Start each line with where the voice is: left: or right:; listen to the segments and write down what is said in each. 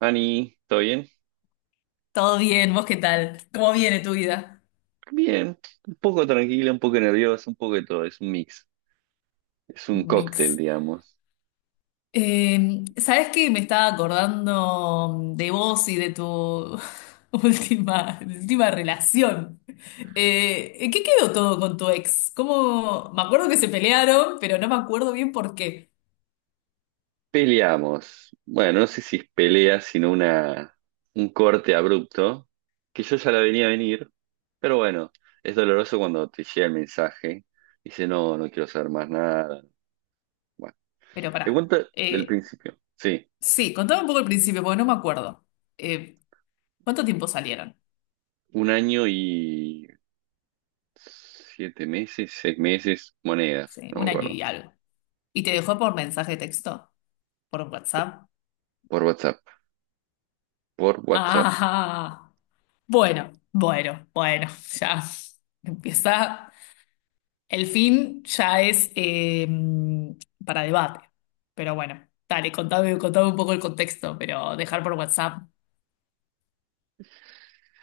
right: Ani, ¿todo bien?
left: Todo bien, ¿vos qué tal? ¿Cómo viene tu vida?
right: Bien, un poco tranquila, un poco nerviosa, un poco de todo, es un mix, es un cóctel,
left: Mix.
right: digamos.
left: ¿Sabés qué? Me estaba acordando de vos y de tu última, de tu última relación. ¿En qué quedó todo con tu ex? ¿Cómo? Me acuerdo que se pelearon, pero no me acuerdo bien por qué.
right: Peleamos, bueno, no sé si es pelea, sino una, un corte abrupto, que yo ya la venía a venir, pero bueno, es doloroso cuando te llega el mensaje, dice, no, no quiero saber más nada. Bueno,
left: Pero pará.
right: te cuento del principio, sí,
left: Sí, contame un poco el principio, porque no me acuerdo. Eh, ¿Cuánto tiempo salieron?
right: un año y 7 meses, 6 meses, monedas,
left: Sí,
right: no me
left: un año
right: acuerdo,
left: y algo. ¿Y te dejó por mensaje de texto? ¿Por WhatsApp?
right: por WhatsApp, por WhatsApp.
left: Ah. Bueno, bueno, bueno, ya empieza. El fin ya es para debate. Pero bueno, dale, contame, contame un poco el contexto, pero dejar por WhatsApp.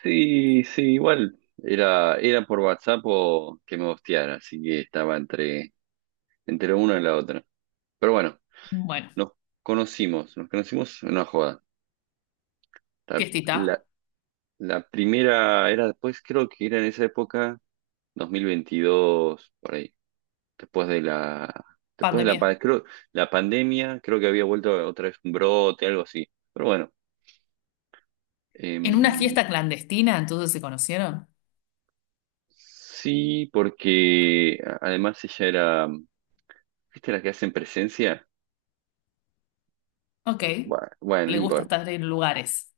right: Sí, sí, igual era por WhatsApp o que me hostiara, así que estaba entre una y la otra. Pero bueno,
left: Bueno,
right: nos nos conocimos en una joda. La, la-
left: fiestita,
right: la primera era después, creo que era en esa época, 2022, por ahí, después de la, después de la,
left: pandemia.
right: pa- creo, la pandemia, creo que había vuelto otra vez un brote, algo así. Pero bueno.
left: En una
right: em,
left: fiesta clandestina, entonces se conocieron.
right: Sí, porque además ella era, ¿viste las que hacen presencia?
left: Ok,
right: Bueno, bueno, no
left: le gusta
right: importa.
left: estar en lugares.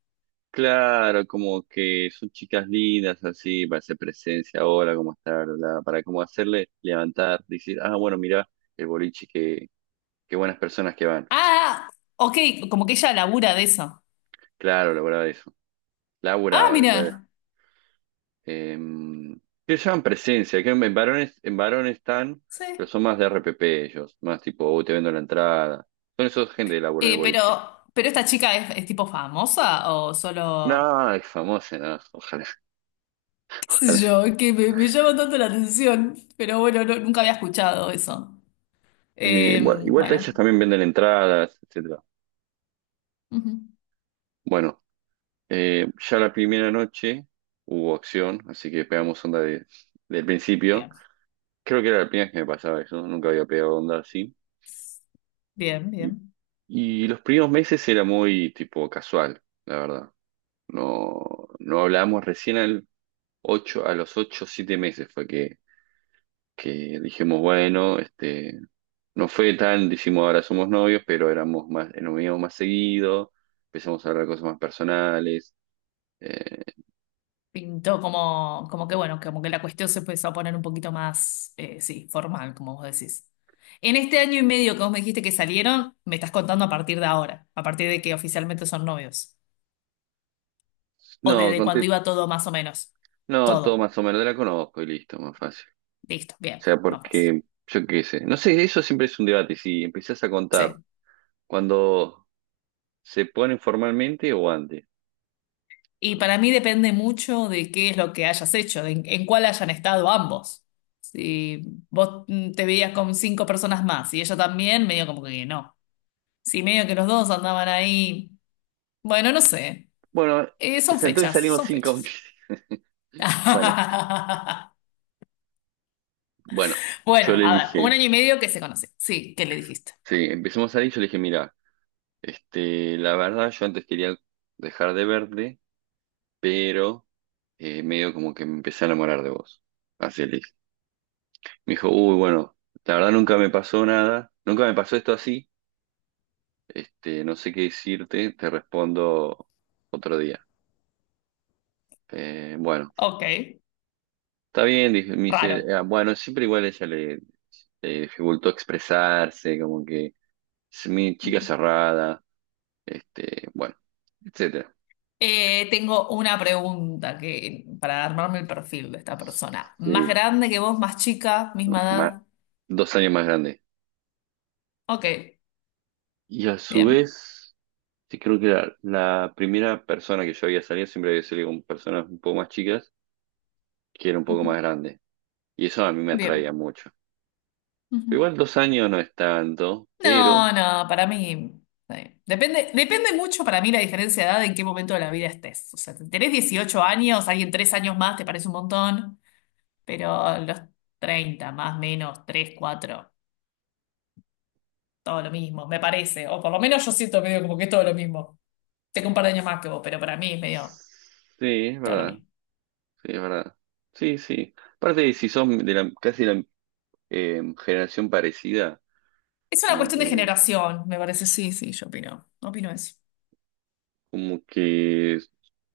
right: Claro, como que son chicas lindas, así, para hacer presencia ahora, cómo estar, bla, bla, para como hacerle levantar, decir, ah, bueno, mirá el boliche, que, qué buenas personas que van.
left: Ah, ok, como que ella labura de eso.
right: Claro, laburaba eso.
left: Ah,
right: Laburaba después.
left: mira,
right: em, que se llaman presencia, que en varones, están, pero
left: sí.
right: son más de RPP ellos, más tipo, "Oh, te vendo la entrada." Son esos gente de laburo en el
left: Eh, pero,
right: boliche.
left: pero esta chica es tipo famosa o solo.
right: No, es famosa, no, ojalá,
left: Qué sé
right: ojalá.
left: yo, que me llama tanto la atención, pero bueno, nunca había escuchado eso.
right: Bueno, igual ellos
left: Bueno,
right: también venden entradas, etcétera.
left: ujú,
right: Bueno, ya la primera noche hubo acción, así que pegamos onda de, del principio.
left: bien,
right: Creo que era la primera vez que me pasaba eso, ¿no? Nunca había pegado onda así.
left: bien,
right: Y,
left: bien.
right: y los primeros meses era muy tipo casual, la verdad. No, no hablábamos recién al ocho, a los 8, o 7 meses fue que dijimos, bueno, este, no fue tan, dijimos, ahora somos novios, pero éramos más, nos veíamos más seguido, empezamos a hablar cosas más personales. eh,
left: Pintó como que bueno, como que la cuestión se empezó a poner un poquito más, sí, formal, como vos decís. En este año y medio que vos me dijiste que salieron, me estás contando a partir de ahora, a partir de que oficialmente son novios, o
right: no,
left: desde cuando
right: conté,
left: iba todo más o menos.
right: no, todo
left: Todo.
right: más o menos, la conozco y listo, más fácil.
left: Listo,
right: O
left: bien,
right: sea,
left: más fácil.
right: porque, yo qué sé, no sé, eso siempre es un debate, si empezás a contar
left: Sí.
right: cuando se ponen formalmente o antes.
left: Y para mí depende mucho de qué es lo que hayas hecho, de en cuál hayan estado ambos. Si vos te veías con cinco personas más y ella también, medio como que no. Si medio que los dos andaban ahí, bueno, no sé.
right: Bueno,
left: Son
right: entonces
left: fechas,
right: salimos
left: son
right: cinco
left: fechas.
right: meses. Bueno, bueno,
left: Bueno,
right: yo le
left: a ver, un
right: dije,
left: año y medio que se conoce. Sí, ¿qué le dijiste?
right: sí, empezamos a salir, yo le dije, mira, este, la verdad, yo antes quería dejar de verte, pero medio como que me empecé a enamorar de vos. Así le dije. Me dijo, uy, bueno, la verdad nunca me pasó nada, nunca me pasó esto así, este, no sé qué decirte, te respondo otro día. Bueno,
left: Ok,
right: está bien, dije, me dice,
left: raro.
right: "Ah, bueno, siempre igual ella le, dificultó expresarse, como que es mi chica cerrada, este, bueno, etcétera.
left: Tengo una pregunta que, para armarme el perfil de esta persona. ¿Más
right: Sí,
left: grande que vos, más chica, misma
right: más,
left: edad?
right: 2 años más grande.
left: Ok.
right: Y a su
left: Bien.
right: vez, sí creo que la primera persona que yo había salido siempre había salido con personas un poco más chicas, que era un poco
left: Ujú.
right: más grande. Y eso a mí me atraía
left: Bien.
right: mucho.
left: Ujú.
right: Igual 2 años no es tanto, pero
left: No, no, para mí. Sí. Depende mucho para mí la diferencia de edad en qué momento de la vida estés. O sea, si tenés 18 años, alguien 3 años más te parece un montón, pero los 30 más, menos, 3 4 todo lo mismo, me parece. O por lo menos yo siento medio como que es todo lo mismo. Tengo un par de años más que vos, pero para mí es medio
right: sí, es
left: todo lo
right: verdad,
left: mismo.
right: sí, es verdad. Sí, sí. Aparte, si son de la, casi la generación parecida,
left: Es una
right: como
left: cuestión de
right: que,
left: generación, me parece. Sí, sí, yo opino. Opino eso.
right: como que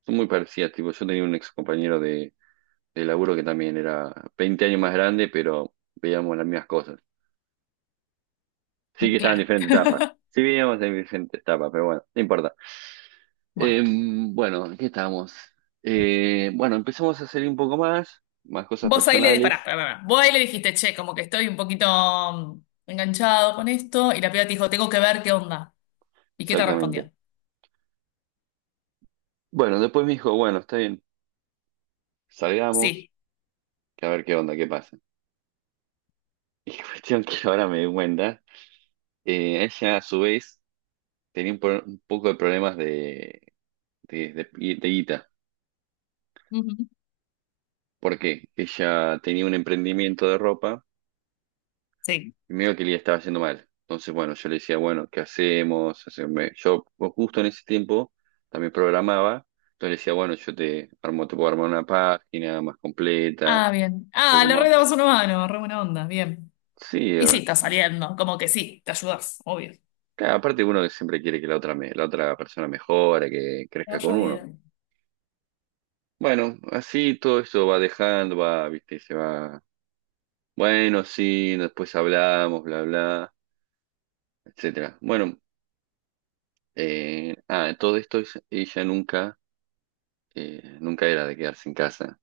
right: son muy parecidas. Tipo, yo tenía un ex compañero de laburo que también era 20 años más grande, pero veíamos las mismas cosas. Sí que estaban en
left: Claro.
right: diferentes etapas. Sí veníamos en diferentes etapas, pero bueno, no importa.
left: Bueno.
right: Bueno, ¿en ¿qué estamos? Bueno, empezamos a salir un poco más, más cosas
left: Vos ahí le disparás,
right: personales.
left: pará, pará, pará. Vos ahí le dijiste, che, como que estoy un poquito enganchado con esto, y la piba te dijo, tengo que ver qué onda. ¿Y qué te
right: Exactamente.
left: respondió?
right: Bueno, después me dijo, bueno, está bien, salgamos,
left: Sí,
right: que a ver qué onda, qué pasa. Y cuestión que ahora me di cuenta, ella a su vez tenía un poco de problemas de, de, de guita.
left: ujú.
right: ¿Por qué? Ella tenía un emprendimiento de ropa,
left: Sí.
right: y medio que le estaba yendo mal. Entonces, bueno, yo le decía, bueno, ¿qué hacemos? Yo pues, justo en ese tiempo también programaba. Entonces le decía, bueno, yo te armo, te puedo armar una página más completa,
left: Ah,
right: un
left: bien. Ah,
right: poco
left: le
right: más.
left: re dabas una mano, re buena onda, bien.
right: Sí,
left: Y sí, está saliendo, como que sí, te ayudas, obvio.
right: claro, aparte uno que siempre quiere que la otra, la otra persona mejore, que
left: Te
right: crezca con
left: vaya
right: uno.
left: bien.
right: Bueno, así todo eso va dejando, va, viste, se va. Bueno, sí, después hablamos, bla, bla, etcétera. Bueno, todo esto ella nunca nunca era de quedarse en casa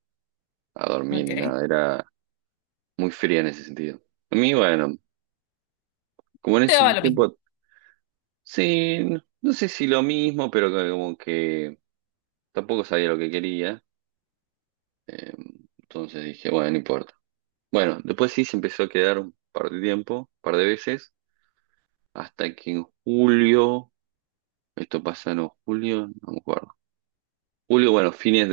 right: a dormir ni
left: Ok.
right: nada, era muy fría en ese sentido. A mí, bueno, como en
left: Te
right: ese
left: daba lo mismo.
right: tiempo, sí, no, no sé si lo mismo, pero como que tampoco sabía lo que quería, eh, entonces dije, bueno, no importa. Bueno, después sí se empezó a quedar un par de tiempo, un par de veces, hasta que en julio, esto pasa, no, julio, no me acuerdo. Julio, bueno, fines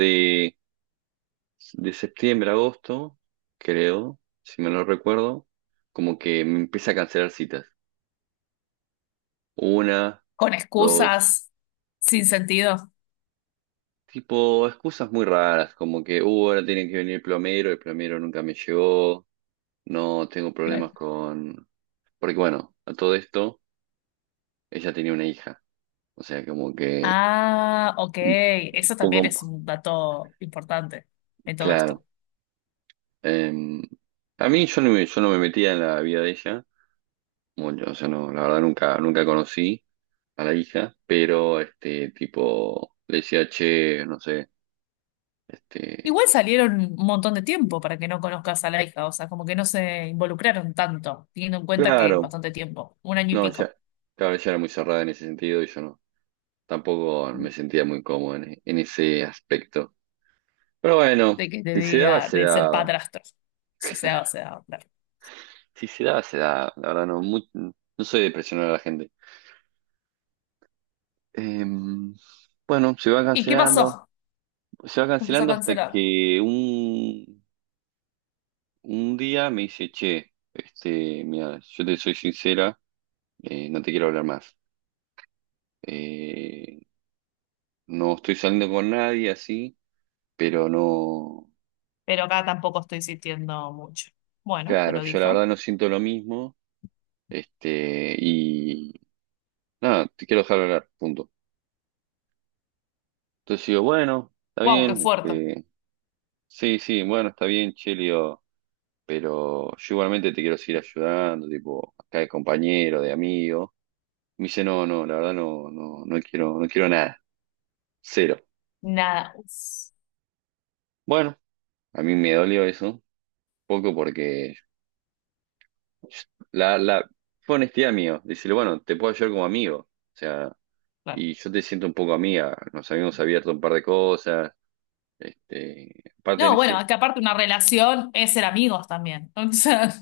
right: de septiembre a agosto, creo, si me lo recuerdo, como que me empieza a cancelar citas. Una,
left: Con
right: dos,
left: excusas, sin sentido.
right: tipo excusas muy raras, como que, ahora tiene que venir el plomero nunca me llegó, no tengo
left: Claro.
right: problemas con... Porque bueno, a todo esto, ella tenía una hija, o sea, como que
left: Ah, ok.
right: un
left: Eso también
right: poco,
left: es un dato importante en todo
right: claro.
left: esto.
right: em, a mí yo no me metía en la vida de ella, mucho, o sea, no, la verdad nunca, nunca conocí a la hija, pero este tipo le decía, che, no sé, este,
left: Igual salieron un montón de tiempo para que no conozcas a la hija, o sea, como que no se involucraron tanto, teniendo en cuenta que es
right: claro,
left: bastante tiempo, un año y
right: no,
left: pico,
right: ya, claro, ella era muy cerrada en ese sentido y yo no, tampoco me sentía muy cómodo en ese aspecto. Pero bueno,
left: de que te
right: si se daba,
left: diga
right: se
left: de ser
right: daba.
left: padrastro. Si se daba, se daba, claro.
right: Si se daba, se daba. La verdad, no, no soy de presionar a la gente. Em, bueno,
left: ¿Y qué pasó?
right: se va
left: Empezó a
right: cancelando hasta
left: cancelar.
right: que un día me dice, che, este, mira, yo te soy sincera, no te quiero hablar más. Eh, no estoy saliendo con nadie así, pero no,
left: Pero acá tampoco estoy sintiendo mucho. Bueno, te
right: claro,
left: lo
right: yo la
left: dijo.
right: verdad no siento lo mismo, este, y nada, te quiero dejar hablar, punto. Entonces digo, bueno, está
left: Wow, qué
right: bien,
left: fuerte.
right: este, sí, sí, bueno, está bien, che, le digo, pero yo igualmente te quiero seguir ayudando, tipo, acá de compañero, de amigo. Me dice, no, no, la verdad no, no, no quiero, no quiero nada, cero.
left: Nada. Uf,
right: Bueno, a mí me dolió eso, poco porque la fue honestidad mío. Decirle, bueno, te puedo ayudar como amigo. O sea,
left: claro.
right: y yo te siento un poco amiga. Nos habíamos abierto un par de cosas. Este, aparte en
left: No, bueno,
right: ese,
left: es que aparte una relación es ser amigos también. O sea,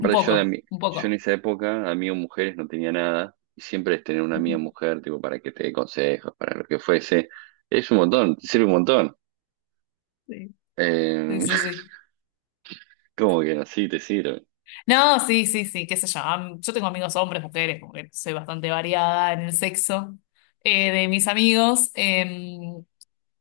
left: un
right: yo
left: poco, un
right: yo en
left: poco.
right: esa época, amigo mujeres no tenía nada. Y siempre es tener una
left: Ujú.
right: amiga mujer, tipo, para que te dé consejos, para lo que fuese. Es un montón, te sirve un montón.
left: Sí, sí,
right: Eh,
left: sí, sí.
right: Como que no, sí, te sirve.
left: No, sí, sí, sí, qué sé yo. Yo tengo amigos hombres, mujeres, como que soy bastante variada en el sexo de mis amigos.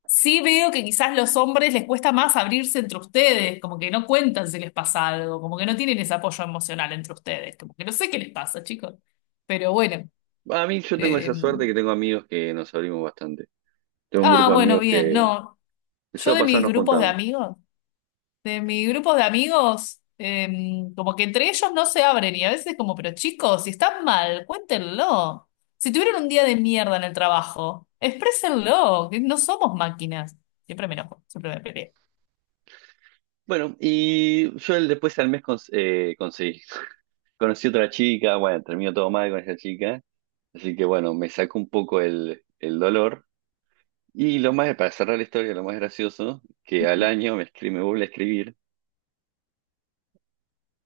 left: Sí veo que quizás los hombres les cuesta más abrirse entre ustedes, como que no cuentan si les pasa algo, como que no tienen ese apoyo emocional entre ustedes, como que no sé qué les pasa, chicos. Pero bueno.
right: Bueno, a mí yo tengo esa suerte
left: em,
right: que tengo amigos que nos abrimos bastante. Tengo un
left: ah,
right: grupo de
left: bueno,
right: amigos
left: bien,
right: que
left: no.
right: el
left: Yo de
right: sábado pasado
left: mis
right: nos
left: grupos de
right: juntamos.
left: amigos. De mi grupo de amigos, como que entre ellos no se abren y a veces como, pero chicos, si están mal, cuéntenlo. Si tuvieron un día de mierda en el trabajo, exprésenlo, que no somos máquinas. Siempre me enojo, siempre me peleo.
right: Bueno, y yo después al mes conseguí, conocí otra chica, bueno, terminó todo mal con esa chica, así que bueno, me sacó un poco el dolor. Y lo más, para cerrar la historia, lo más gracioso, que al año me vuelve a escribir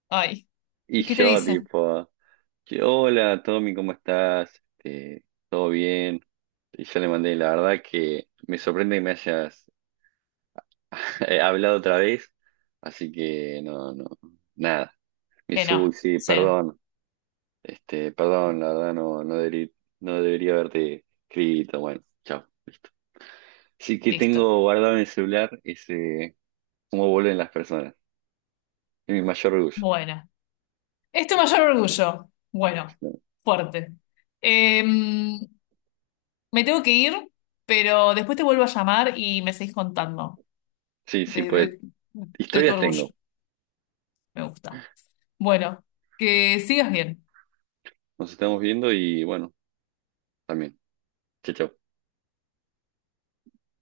left: Ay,
right: y
left: ¿y qué te
right: yo
left: dice?
right: tipo, que, hola Tommy, ¿cómo estás? Este, ¿todo bien? Y yo le mandé, la verdad que me sorprende que me hayas hablado otra vez, así que no, no, nada. Me
left: Que
right: dice,
left: no,
right: "Uy, sí,
left: cero,
right: perdón. Este, perdón, la verdad no, no debería haberte escrito. Bueno, chao. Sí que
left: listo.
right: tengo guardado en el celular ese cómo vuelven las personas. Es mi mayor orgullo.
left: Bueno, es tu mayor orgullo. Bueno, fuerte. Em, me tengo que ir, pero después te vuelvo a llamar y me seguís contando
right: Sí, sí,
left: de,
right: pues
left: de tu
right: historias
left: orgullo.
right: tengo.
left: Me gusta. Bueno, que sigas bien.
right: Nos estamos viendo y bueno, también. Chao, chao.